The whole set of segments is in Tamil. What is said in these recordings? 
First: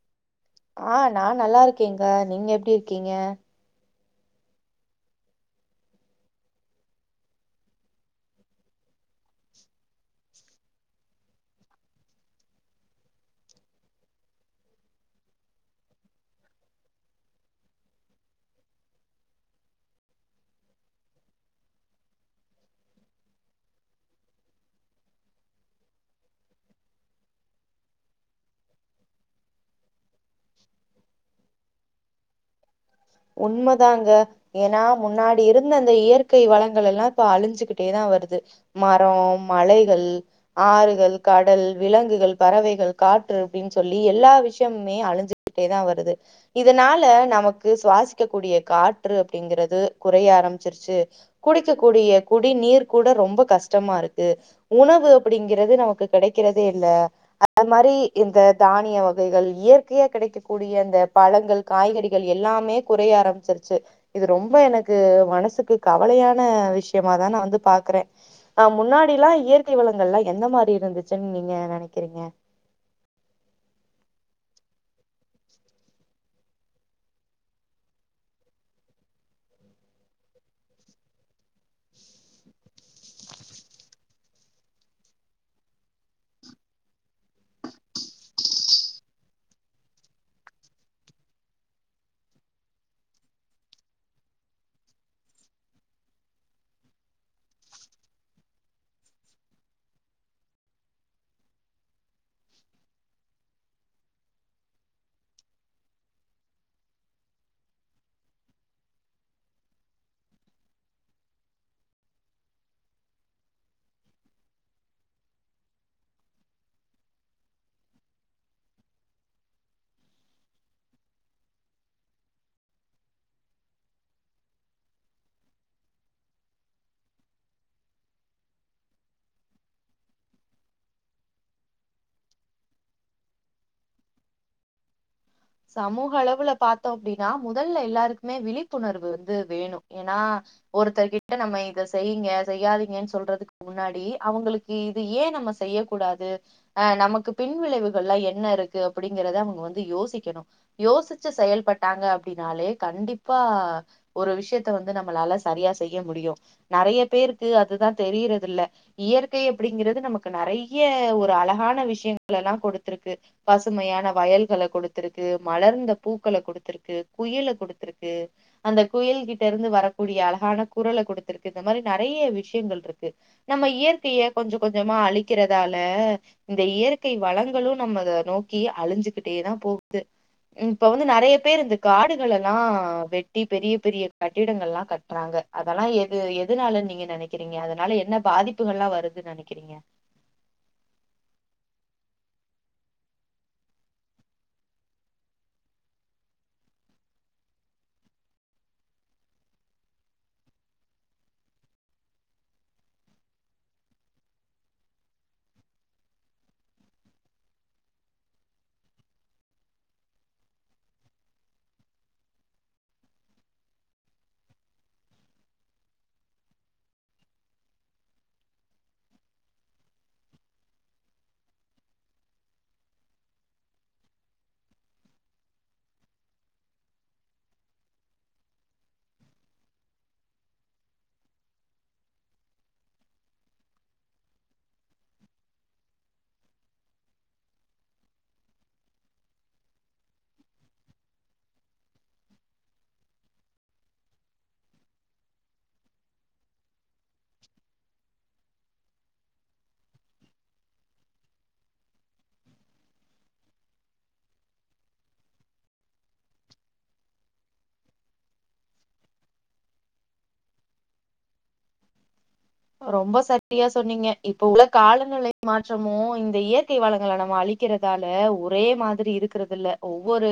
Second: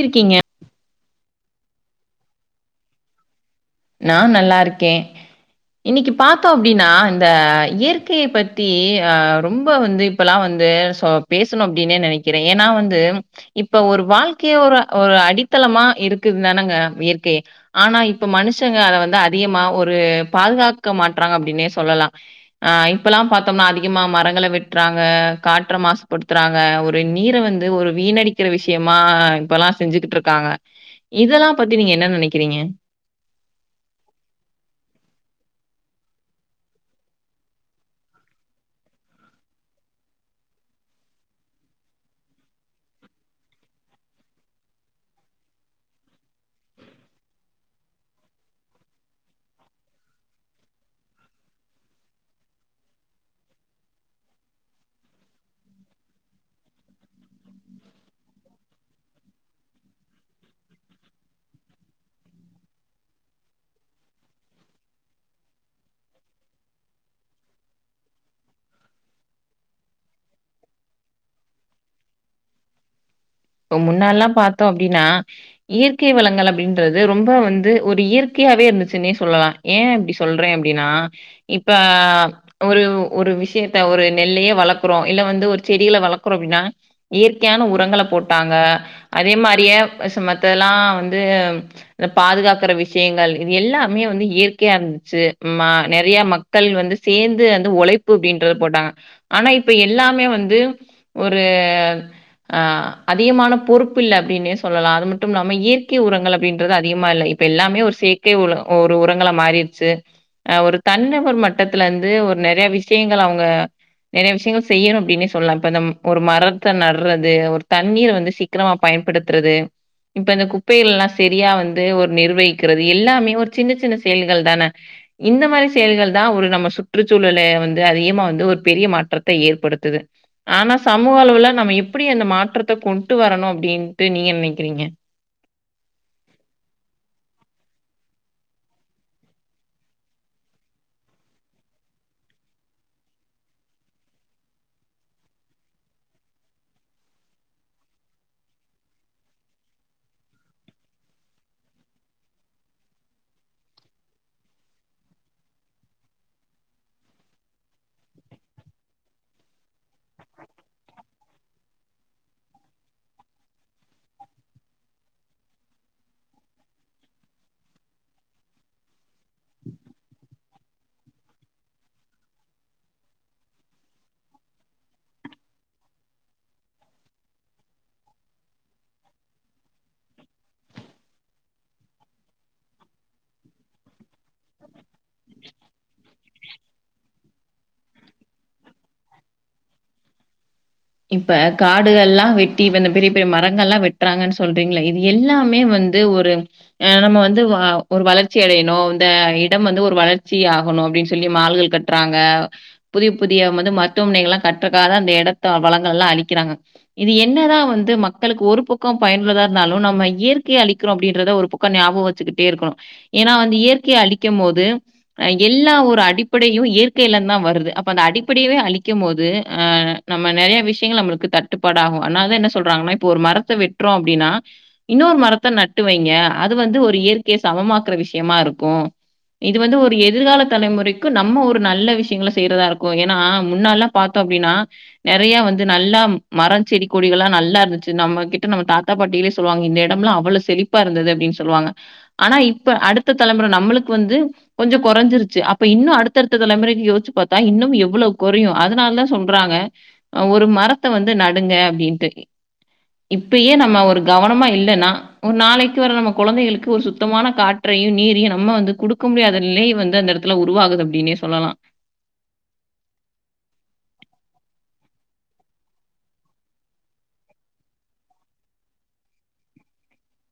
இருக்கீங்க ஆ நா நல்லா இருக்கேங்க நீங்க எப்டி இருக்கீங்க நா நல்லா இருக்கே இன்னைக்கு பாத்தோ அப்டின்னா இந்த இயற்கைய பத்தி ஆ ரொம்ப வந்து இப்பலா‌ வந்து சோ பேசணு அப்டின்னே நெனைக்கிறே ஏனா வந்து இப்ப ஒரு வாழ்க்கைய ஒரு ஒரு அடித்தளமா இருக்குதுதானங்க இயற்கை ஆனா இப்ப மனுஷங்க அத வந்து அதிகமா ஒரு பாதுகாக்க மாட்ராங்க அப்டின்னே சொல்லலா ஆ இப்பலா பாத்தோம்னா அதிகமா மரங்கள வெட்றாங்க காற்ற மாசுபடுத்துறாங்க ஒ ரு நீர வந்து ஒரு வீணடிக்கிற விஷயமா இப்பலா செஞ்சுகிட்ருக்காங்க இதல்லா பத்தி நீங்க என்ன நனைக்கிறீங்க உண்ம தாங்க ஏனா முன்னாடி இருந்த அந்த இயற்கை வளங்கள்ல்லா இப்ப அழிஞ்சுகிட்டே தா வருது மரோ மலைகள் ஆறுகள் கடல் விலங்குகள் பறவைகள் காற்று அப்டின் சொல்லி எல்லா விஷயமுமே அழிஞ்சு ட்டே தா வருது இதனால நமக் கு சுவாசிக்க கூடிய காற்று அப்டிங்கறது குறைய ஆரம்பிச்சிருச்சு குடிக்க கூடிய குடி நீர் கூட ரொம்ப கஷ்டமா இருக்கு உணவு அப்டிங்கிறது நமக்கு கெடைக்கிறதே இல்ல அந்த மாரி இந்த தானிய வகைகள் இயற்கையா கடைக்ககூடிய அந்த பழங்கள் காய்கறிகள் எல்லாமே குறைய ஆரம்பிச்சிருச்சு இது ரொம்ப எனக்கு மனசுக்கு கவலையான விஷயமாதா நா வந்து பாக்குற ஆ முன்னாடில்லா இயற்கை வளங்கள்லா எந்த மாரி இருந்துச்சுன்னு நீங்க நனைக்கிறீங்க இப்ப முன்னாலா பாத்தோ அப்டின்னா இயற்கை வளங்கள் அப்டின்றது ரொம்ப வந்து ஒரு இயற்கையாவே இருந்துச்சுன்னே சொல்லலா ஏ அப்டி சொல்ற அப்டின்னா இப்ப ஒரு ஒரு விஷியத்த ஒரு நெல்லையே வளக்குறோ இல்ல வந்து ஒரு செடிள வளக்குறோ அப்டின்னா இயற்கையான உரங்கள போட்டாங்க அதே மாரியே மத்ததெல்லா வந்து இந்த பாதுகாக்கற விஷயங்கள் இது எல்லாமே வந்து இயற்கையா இருந்துச்சு ம் மா நெறையா மக் கள் வந்து சேந்து அந்த உழைப்பு அப்டின்றத போட்டாங்க ஆனா இப்ப எல்லாமே வந்து ஒரு ஆ அதிகமான பொறுப்பு இல்ல அப்டின்னே சொல்லலா அது மட்டும் இல்லாம இயற்கை உரங்கள் அப்டின்றது அதிகமா இல்ல இப்ப எல்லாமே ஒரு சே கே உல ஒரு உரங்களா மாறிருச்சு அ ஒரு தன் நபர் மட்டத்துல இருந்து ஒரு நெறைய விஷயங்கள அவுங்க நெறைய விஷயங்கள் செய்யணு அப்டின்னே சொல்லலா இப்ப இந்த ம் ஒரு மரத்த நடுறது ஒரு தண்ணீர வந்து சீக்கிரமா பயன்படுத்துறது இப்ப இந்த குப்பைகள் எல்லா சரியா வந்து ஒரு நிர்வகிக்கிறது எல்லாமே ஒரு சின்ன சின்ன செயல்கள் தானே இந்த மாதிரி செயல்கள் தா ஒரு நம்ம சுற்றுச்சூழல வந்து அதிகமா வந்து ஒரு பெரிய மாற்றத்த ஏற்படுத்துது ஆனா சமூக அளவுல நம்ம எப்டி அந்த மாற்றத்த கொண்ட்டு வரணு அப்டின்ட்டு நீங்க நெனைக்கிறீங்க சமூக அளவுல பாத்தோம் அப்டின்னா முதல்ல எல்லாருக்குமே விழிப்புணர்வு வந்து வேணு ஏனா ஒருத்தர் கிட்ட நம்ம இத செய்யுங்க செய்யாதீங்கன்னு சொல்றதுக்கு முன்னாடி அவுங்களுக்கு இது ஏ நம்ம செய்ய கூடாது அ நமக்கு பின் விளைவுகள்லா என்ன இருக்கு அப்பிடிங்கறத அவுங்க வந்து யோசி க்கணு யோசுச்சு செயல்பட்டாங்க அப்டினாலே கண்டிப்பா ஒரு விஷயத்த வந்து நம்மளால சரியா செய்ய முடியு நெறைய பேருக்கு அதுதா தெரியிறது இல்ல இயற்கை அப்படிங்கிறது நமக்கு நெறைய ஒரு அழகான விஷயங்கள எல்லா கொடுத்துருக்கு பசுமையான வயல்கள கொடுத் த்துருக்கு மலர்ந்த பூக்கள கொடுத்துருக்கு குயில கொடுத்துருக்கு அந்த குயில்கிட்ட இருந்து வரக்கூடிய அழகான குரல கொடுத்திருக்கு இந்த மாரி நெறைய விஷயங்கள் இருக்கு நம்ம இயற்கைய கொஞ்ச கொஞ்சமா அழிக்கிறதால இந்த இயற்கை வளங்களு நம்ம அத நோக்கி அழிஞ்சுகிட்டேதா போகுது இப்ப வந்து நெறைய பேர் இந்த காடுகள எல்லா வெட்டி பெரிய பெரிய கட்டிடங்கள்லா கட்றாங்க அதெல்லா எது எதுனாலனு நீங்க நெனைக்கிறீங்க அதனால என்ன பாதிப்புகள் எல்லா வருதுன்னு நெனைக்கிறீங்க இப்ப காடுகள்லா வெட்டி இப்ப இந்த பெரிய பெரிய மரங்கள்லா வெட்டுறாங்கன்னு சொல்றீங்கள இது எல்லாமே வந் து ஒரு அ நம்ம வந்து வ ஒரு வளர்ச்சி அடையணு இந்த இடம் வந்து ஒரு வளர்ச்சி ஆகணு அப்டின்னு சொல்லி மால்கள் கட் ட்றாங்க புதிய புதிய வந்து மருத்துவமனைகள் எல்லா கட்றக்காக அந்த எடத்த வளங்கள் எல்லா அழிக்கிறாங்க இது என்னதா வந்து மக்களுக்கு ஒரு பக்கோ பயனுள்ளதா இருந்தாலு நம்ம இயற்கை அளிக்கிறோ அப்டின்றத ஒரு ப க்கோ ஞாபக வச்சுக்கிட்டே இருக்கணு ஏனா வந்து இயற்கைய அழிக்கம் போது அ எல்லா ஒரு அடிப்படையு இயற்கையிலந்தா வருது அப்ப அந்த அடிப்படையவே அழிக்கும் போது ஆ நம்ம நெறைய விஷயங்கள் நம்மளுக்கு தட்டுப்பாடு ஆகு அதனாலதா என்ன சொல்றாங்கன்னா இப்போ ஒரு மரத்த வெட்றோ அப்டின்னா இன்னொரு மரத்த நட்டு வைங்க அது வந்து ஒரு இயற்கையை சமமாக்குற விஷயமா இருக்கு இது வந்து ஒரு எதிர்கால தலைமுறைக்கு நம்ம ஒரு நல்ல விஷயங்கள செய்றதா இருக்கு ஏனா முன்னாலா பாத்தோ அப்டின்னா நெறைய வந்து நல்லா மர செடி கொடிகளா நல்லா இருந்துச்சு நம்ம கிட்ட நம்ம தாத்தா பாட்டிகளே சொல்லுவாங்க இந்த இடம்லா அவ்ளோ ஸ் செளிப்பா இருந்தது அப்டின்னு சொல்லுவாங்க ஆனா இப்ப அடுத்த தலைமுறை நம்மளுக்கு வந்து கொஞ்ச கொறஞ்சிருச்சு அப்ப இன்னு அடுத்தடுத்த தலைமுறைக்கு யோசிச்சு பாத்தா இன்னு எவ்வளோ குறையு அதுனால சொல்றாங்க அ ஒரு மரத்த வந்து நடுங்க அப்டின்ட்டு இப்பயே நம்ம ஒரு கவனமா இல்லனா ஒரு நாளைக்கு வர நம்ம கொழந்தைகளுக்கு ஒரு சுத்தமான காற்றையு நீரையு நம்ம வந்து குடுக்க முடியாதலயே வந்து அந்த ல உருவாகுது அப்டின்னே சொல்லலா ரொம்ப சரியா சொன்னீங்க இப்ப உள்ள காலநிலை மாற்றமு இந்த இயற்கை வளங்கள நம்ம அழி ருக்கிறதால ஒரே மாதிரி இருக்கறது இல்ல ஒவ்வொரு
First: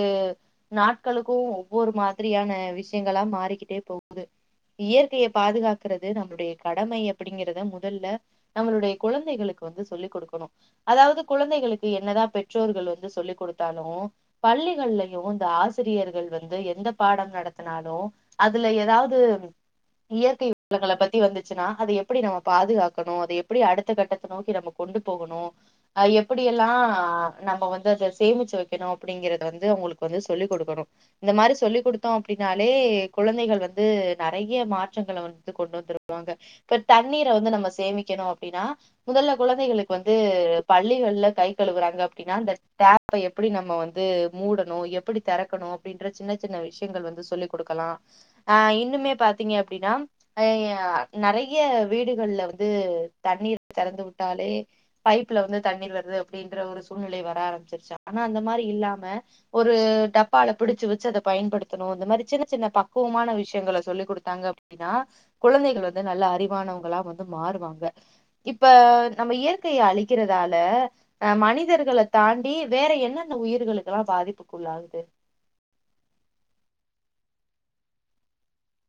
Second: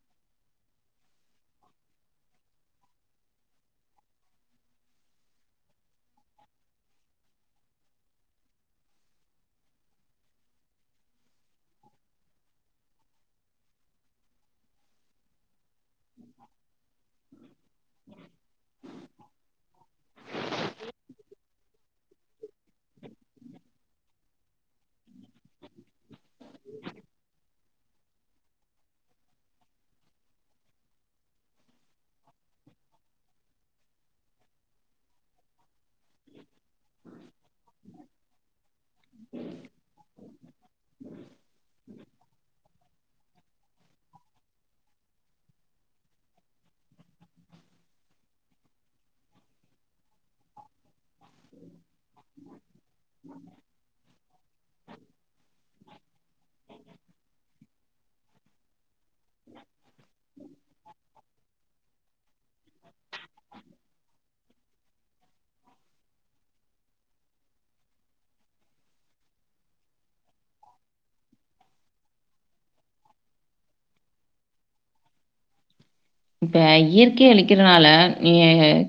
நாட்களுக்கு ஒவ்வொரு மாதிரியான விஷயங்களா மாறிக்கிட்டே போகுது இயற்கையை பாதுகாக்கறது நம்மளுடைய கடமையப் அப்படிங்கறத முதல்ல நம்மளுடைய குழந்தைகளுக்கு வந்து சொல்லிக் கொடுக்கணு அதாவுது குழந்தைகளுக்கு என்னதா பெற்றோர்கள் வந்து சொல்லிக் கொடுத்தாலு பள்ளிகள்லயு இந்த ஆசிரியர்கள் வந்து எந்த பாடம் நடத்தினாலு அதுல ஏதாவது இயற்கை விலங்கள பத்தி வந்துச்சுன்னா அது எப் புடி நம்ம பாதுகாக்கணு அத எப்புடி அடுத்த கட்டத்த நோக்கி நம்ம கொண்டு போகணு அ எப்படியெல்லா நம்ம வந்து அத சேமிச்சு வைக்கணு அப்படிங்கறத வந்து அவுங்களுக்கு வந்து சொல்லிக் கொடுக்கணு இந்த மாரி சொல்லி கொடுத்தோ அப்டின்னாலே குழந்தைக வந்து நெறைய மாற்றங்கள வந்து கொண்டு வந்துரு ருவாங்க பட் தண்ணீர வந்து நம்ம சேமிக்கணு அப்டின்னா முதல்ல குழந்தைகளுக்கு வந்து பள்ளிகள்ல கை கழுகுறாங்க அப்டின்னா அந்த டேப் ப்ப எப்புடி நம்ம வந்து மூடணு எப்புடி தெறக்கணு அப்படின்ற சின்ன சின்ன விஷயங்கள் வந்து சொல்லிக் கொடுக்கலா ஆ இன்னுமே பாத்தீங்க அப்டின்னா அ நெறை ஏ வீடுகள்ல வந்து தண்ணீர் தெறந்து வுட்டாலே பைப்ல வந்து தண்ணீர் வருது அப்டின்ற ஒரு சூழ்நிலை வர ஆரம்பிச்சிருச்சா ஆனா அந்த மாரி இல்லாம ஒரு டப்பால புடிச்சு வச்சு அத பயன்படுத்தணு இந்த மாரி சின்ன சின்ன பக்குவமான விஷயங்கள சொல்லி கொடுத்தாங்க அப்டினா குழந்தைகள் வந்து நல்ல அறிவானவங்களா வந்து மாறுவாங்க இப்ப நம்ம இயற்கைய அழிக்கிறதால ஆ மனிதர்களை தாண்டி வேற என்னென்ன உயிர்களுக்கெலா பாதிப்புக்குள்ளாவுது இப்ப இயற்கை அளிக்கிறனால நீங்க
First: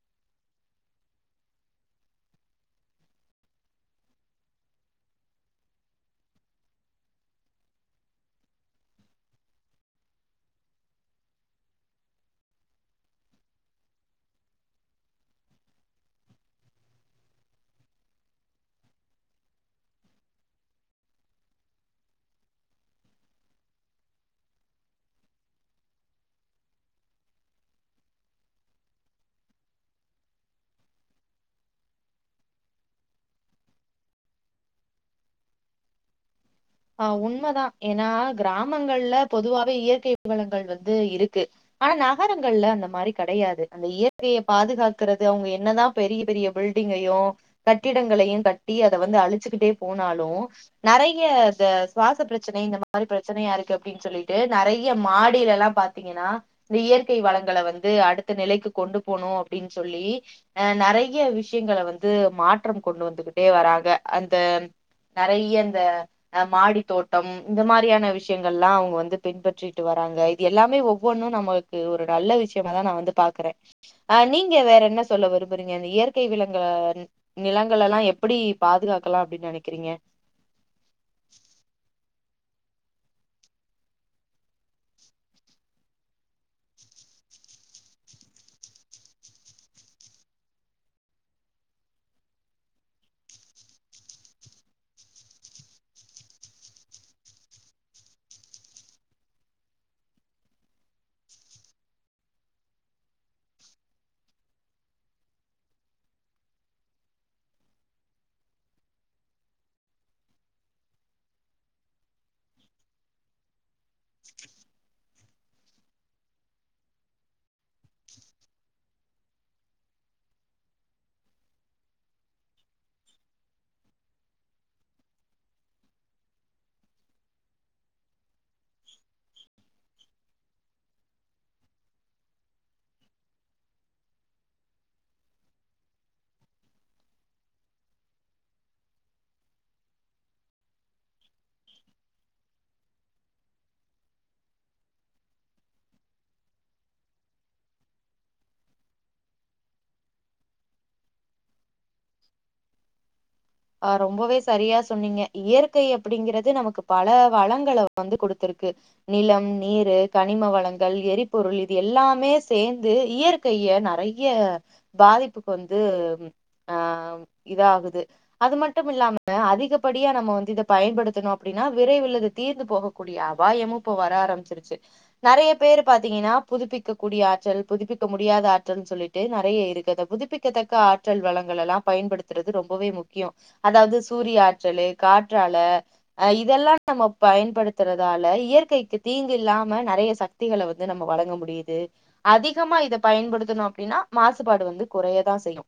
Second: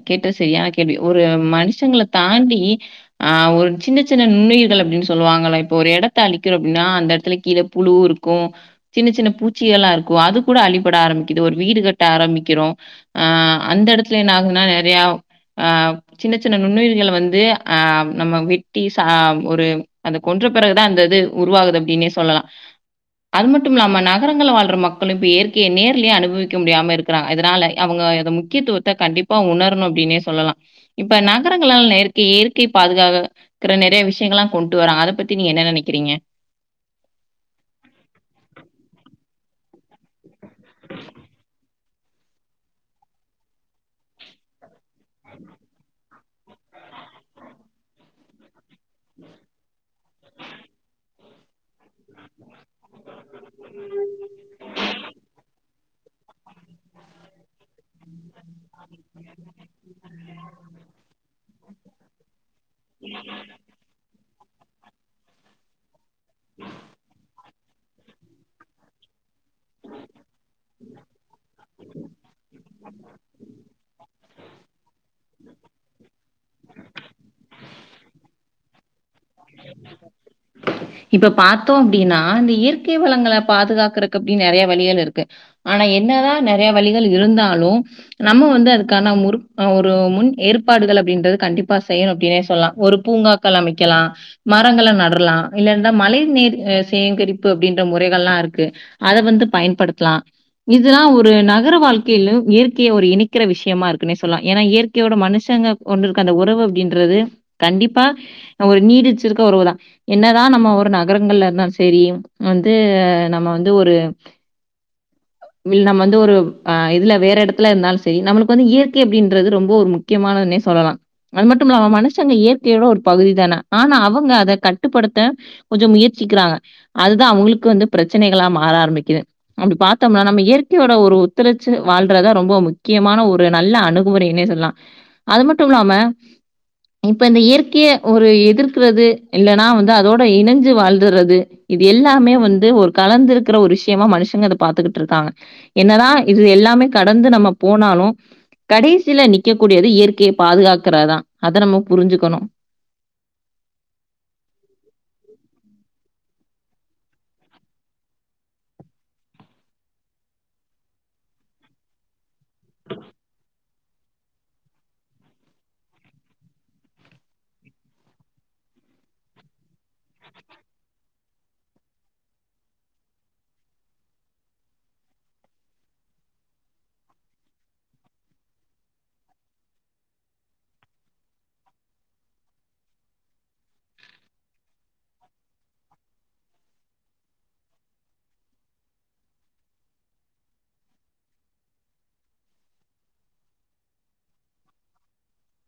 கேட்ட செரியானா கேள்வி ஒரு மனுஷங்கள தாண்டி ஆ ஒரு சின்ன சின்ன நுண்ணுயிர்கள் அப்டின்னு சொல்லுவாங்கள இப்ப ஒரு எடத்த அழிக்கிறும் அப்டின்னா அந்த எடத்துல கீழ புழு இருக் க்கு சின்ன சின்ன பூச்சிகள்ல்லா இருக்கு அது கூட அழிபட ஆரம்பிக்குது ஒரு வீடு கட்ட ஆரம்பிக்கிறோ ஆ அந்த இடத்துலயே என்ன ஆகுன்னா நெறைய ஆ சின்ன சின்ன நுண்ணுயிர்களை வந்து ஆ நம்ம வெட்டி ச ஒரு அது கொன்ற பிறகுதா அந்த இது உருவாகுது அப்டினே சொல்லலா அது மட்டும் இல்லாம நகரங்கள வாழ்ற மக்களு இப்ப இயற்கைய நேர்லயே அனுபவிக் முடியாம இருக்கறாங்க இதனால அவுங்க அத முக்கியத்துவத்த கண்டிப்பா உணர்ணு அப்டின்னே சொல்லலா இப்ப நகரங்களால் நேற்கை இயற்கை பாதுகாக இருக்ற நெறைய விஷயங்கள்ல்லா கொண்டு வராங்க அத பத்தி நீங்க என்ன நினைக்கிறீங்க ஆ உண்மதா ஏன்னா கிராமங்கள்ல பொதுவாவே இயற்கை வழங்கள் வந்து இருக்கு ஆனா நகரங்கள்ல அந்த மாரி கெடயாது அந்த இயற்கைய பாதுகாக்கறது அவுங்க என்னதா பெரிய பெரிய பில்டிங்கையு கட்டிடங்களையு கட்டி அத வந்து அழிச்சுக்கிட்டே போனாலு நெறைய சே ஸ் சுவாச பிரச்சனை இந்த மாரி பிரச்சனையா இருக்கு அப்டின்னு சொல்லிட்டு நெறைய மாடியில ல்லா பாத்தீங்கன்னா இந்த இயற்கை வளங்கள வந்து அடுத்த நிலைக்கு கொண்டு போனு அப்டின்னு சொல்லி ஆ நெறைய விஷயங்கள வந்து மாற்றம் கொண்டு வந்துகிட்டே வராங்க அந்த நெறைய இந்த மாடி தோட்டம் இந்த மாரியான விஷ் ங்கள்லா அவுங்க வந்து பின்பற்றிட்டு வராங்க இது எல்லாமே ஒவ்வொன்னு நம்ம ஒரு நல்ல விஷயமா தா நா வந்து பாக்குறே ஆ நீங்க வேற என்ன சொல்ல விரும்புறீங்க இந்த இயற்கை விலங்கள நிலங்கள் எல்லா எப்புடி பாதுகாக்கலா அப்டின்னு நினைக்கிறீங்க இப்ப பாத்தோ அப்டின்னா இந்த இயற்கை வளங்கள பாதுகாக்கறக்கு அப்டின்னு நெறைய வழிகள் இருக்கு ஆனா என்னதா நெறைய வழிகள் இருந்தாலு நம்ம வந்து அதுக்கான முருக் முன் ஏற்பாடுகள் அப்டின்றது கண்டிப்பா செய்யணு அப்டினே சொல்லலா ஒரு பூங்கா அமைக்கலா மரங்கள நடலா இல்ல இந்த மழை நீர் சேகரிப்பு அப்டின்ற முறைகள்ல்லாருக்கு அத வந்து பயன்படுத்தலா இதுல்லான் ஒரு நகர வாழ்க்கைல இயற்கைய ஒரு இணைக்கிற விஷயமா இருக்குன்னே சொல்லலா ஏன்னா இயற்கை யோட மனுஷங்க கொண்டிருக்க அந்த உறவு அப்டின்றது கண்டிப்பா ஒரு நீடிச்சிருக்க உறவுதா என்னதா நம்ம ஒரு நகரங்கள்ல இருந்தா சேரி வந்து நம்ம வந்து ஒரு இ நம்ம வந்து ஒரு ஆ இதுல வேற இடத்துல இருந்தாலு சேரி நம்மளுக்கு வந்து இயற்கை அப்டின்றது ரொம்ப ஒரு முக்கியமானதுனே சொல்லலா அது மட்டுமில்லாம மனுஷங்க இயற்கையோட ஒரு பகுதி தான ஆனா அவுங்க அத க ட்டுப்படுத்த கொஞ்சோ முயற்சிக்கிறாங்க அதுதா அவுங்களுக்கு வந்து பிரச்சனைகளா மாற ஆரம்பிக்குது அப்டி பாத்தோம்னா நம்ம இயற்கையோட ஒரு ஒத்துழைச்சு வாழ்றதா ரொம்ப முக்கியமான ஒரு நல்ல அணு குமுறைனே சொல்லலா அது மட்டுமில்லாம இப்ப இந்த இயற்கைய ஒரு எதிர்க்கிறது இல்லன்னா வந்து அதோட இனைஞ்சு வாழ்றது இது எல்லாமே வந்து ஒரு காலந்துல இருக்கிற ஒரு விஷயமா மனுஷங்க அத பாத்துக்கிட்ருக்காங்க என்னதா இது எல்லாமே கடந்து நம்ம போனாலு கடைசில நிக்க கூடியது இயற்கைய பாதுகாக்கற தா அத நம்ம புரிஞ்சுக்கணு ஆ ரொம்பவே சரியா சொன்னீங்க இயற்கை அப்டிங்கிறது நமக்கு பல வளங்கள வந்து குடுத்துருக்கு நிலம் நீரு கனிம வளங்கள் எரிபொருள் இது எல்லாமே சேர்ந்து இயற்கைய நறை ய பாதிப்புக்கு வந்து ஆ இதாகுது அது மட்டுமில்லாம அதிகப்படியா நம்ம வந்து இத பயன்படுத்துனோ அப்டின்னா விரைவில இது தீர்ந்து போகு கூடிய அபாயமு இப்ப வர ஆரம்பிச்சிருச்சு நறைய பேரு பாத்தீங்கன்னா புதுப்பிக்க கூடிய ஆற்றல் புதுப்பிக்க முடியாத ஆற்றல்னு சொல்லிட் டு நறைய இருக்கு இந்த புதுப்பிக்கத்தக்க ஆற்றல் வளங்களல்லா பயன்படுத்துறது ரொம்பவே முக் கியோ அதாவது சூரிய ஆற்றலு காற்றால அ இதெல்லா நம்ம பயன்படுத்துறதால இயற்கைக்கு தீங்கு இல்லாம நறைய சக் திகள வந்து நம்ம வழங்க முடியுது அதிகமா இத பயன்படுத்துனோ அப்டின்னா மாசுபாடு வந்து குறையதா செய்யு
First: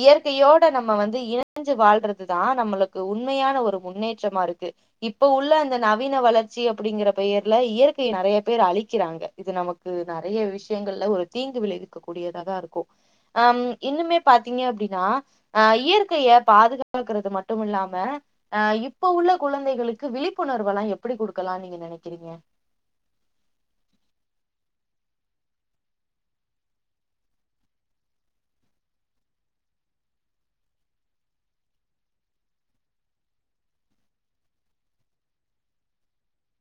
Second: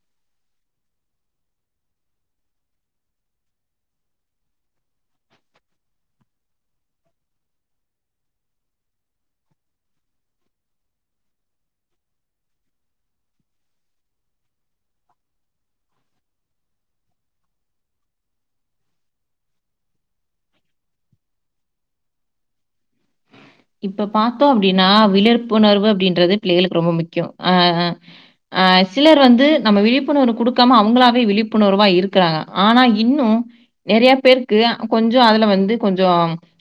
இயற்கையோட நம்ம வந்து இயற் புரிஞ்சு வாழ்றதுதா நம்ளுக்கு உண்மையான ஒரு முன்னேற்றமாருக்கு இப்ப உள்ள அந்த நவீன வளர்ச்சி அப்டிங்கிற பெயர்ல இயற்கைய நறைய பேர் அழிக்கிறாங்க இது நமக் கு நறைய விஷயங்கள்ல ஒரு தீங்கு விளைவிக்க கூடியதா தா இருக்கு அம் இன்னுமே பாத்தீங்க அப்டின்னா அ இயற்கைய பாதுகாக்கறது மட்டுமில்லாம அ இப்ப உள்ள குழந்தைகளுக்கு விழிப்புணர்வுல்லா எப்டி குடுக்கலாம்னு நீங்க நெனைக்கிறீங்க இப்ப பாத்தோம் அப்டின்னா விழ்ப்புணர்வு அப்டின்றது பிள்ளைகளுக்கு ரொம்ப முக்கியோ ஆ ஆ சிலர் வந்து நம்ம விழிப்புணர்வு குடுக்காம அவுங்களாவே விழிப்புணர்வா இருக்கிறாங்க ஆனா இன்னு நறைய பேருக்கு கொஞ்சோ அதுல வந்து கொஞ்சோ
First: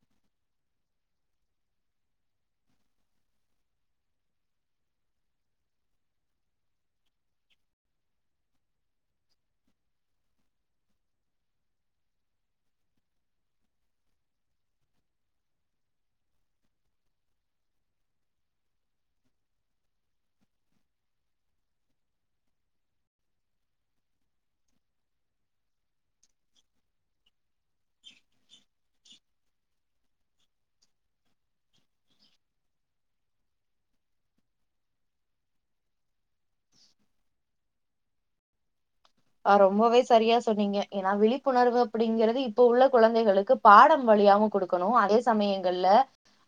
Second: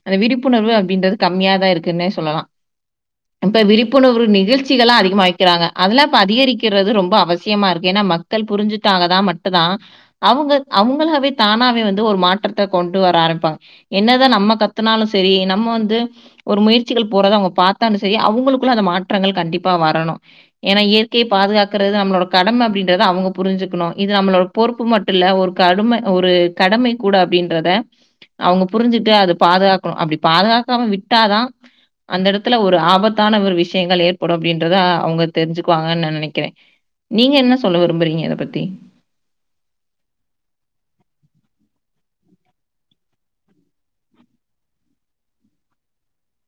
அந்த விழிப்புணர்வு அப்டின்றது கம்மியா தா இருக் குன்னே சொல்லலா இப்ப விழிப்புணர்வு நிகழ்ச்சிகல்லா அதிகமா வைக்கிறாங்க அதெல்லா இப்ப அதிகரிக்கிறது ரொம்ப அவசியமா இருக்கு ஏன்னா மக் கள் புரிஞ்சுட்டாக தா மட்டு தா அவுங்க அவுங்களாவே தானாவே வந்து ஒரு மாற்றத்த கொண்டு வர ஆரம்ப்பிப்பாங்க என்னதா நம்ம கத்துனாலு செரி நம்ம வந்து ஒரு முயற்சிகள் போறத அவங்க பாத்தாலு செரி அவங்களுக்குள்ள அந்த மாற்றங்கள் கண்டிப்பா வரணு ஏன்னா இயற்கைய பாதுகாக்கறது நம்மளோட கடம அப்டின்றத அவங்க புரிஞ்சுக்கணு இது நம்மளோ பொறுப்பு மட்டு இல்ல ஒரு கடும ஒரு கடமை கூட அப்படின்றத அவுங்க புரிஞ்சுட்டு அத பாதுகாக்கணு அப்டி பாதுகாக்காம விட்டாதா அந்த எடத்துல ஒரு ஆபத்தான ஒரு விஷயங்கள் ஏற்படும அப்டின்றத அவங்க தெரிஞ்சுக்குவாங்கன் நா நெனைக்கிற நீங்க என்ன சொல்ல விரும்புறீங்க இத பத்தி ஆ ரொம்பவே சரியா சொன்னீங்க ஏன்னா விழிப்புணர்வு அப்டிங்கிறது இப்ப உள்ள கொழந்தைகளுக்கு பாடம் வழியாவு குடுக்கணு அதே சமயங்கள்ல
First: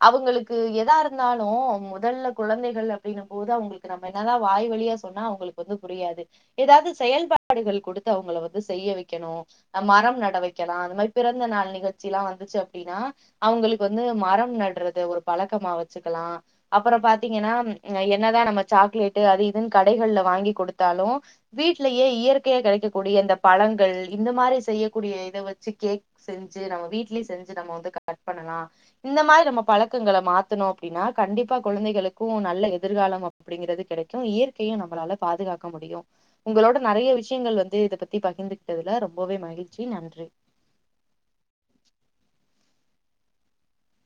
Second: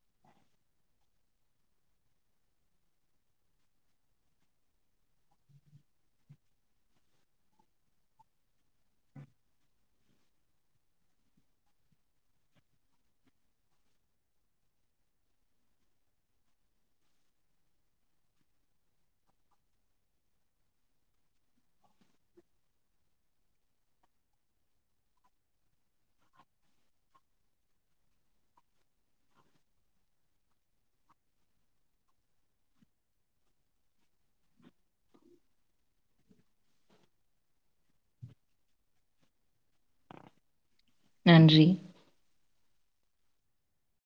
அவங்களுக்கு எதா இருந்தாலு முதல்ல குழந்தைகள் அப்டின்னு போது அவுங்களுக் கு நம்ம என்ன தா வாய் வழியா சொன்னா அவங்களுக்கு வந்து புரியாது ஏதாவது செயல்பா டுகள் குடுத்து அவங்கள வந்து செய்ய வெக்கணு மரம் நட வெக்கலா அந்த மாரி பிறந்த நாள் நிகழ்ச்சில்லா வந்துச்சு அப்டின்னா அவுங்களுக்கு வந்து மரம் நட்றது ஒரு பழக்கமா வச்சுக்கலா அப்பறம் பாத்தீங்கன்னா என்னதா நம்ம சாக்லேட்டு அது இதுன்னு கடைகள்ல வாங்கி குடுத்தாலு வீட்லயே இயற்கையா கிடைக்க கூடிய இந்த பழங்கள் இந்த மாரி செய்யக்கூடிய இத வச்சு கேக் செஞ்சு நம்ம வீட்லயு செஞ்சு நம்ம வந்து கட் பண்ணலா இந்த மாரி நம்ம பழக்கங்கள மாத்தணோ அப்டின்னா கண்டிப்பா குழந்தைகளுக்கு நல்ல எதிர்காலம் அப்டிங்கிறது கெடைக்கு இயற்கையு நம்பளால பாதுகாக்க முடியு உங்களோட நெறைய வி ஷயங்கள் வந்து இத பத்தி பகிர்ந்துக்கிட்டதுல ரொம்பவே மகிழ்ச்சி நன்றி நன்றி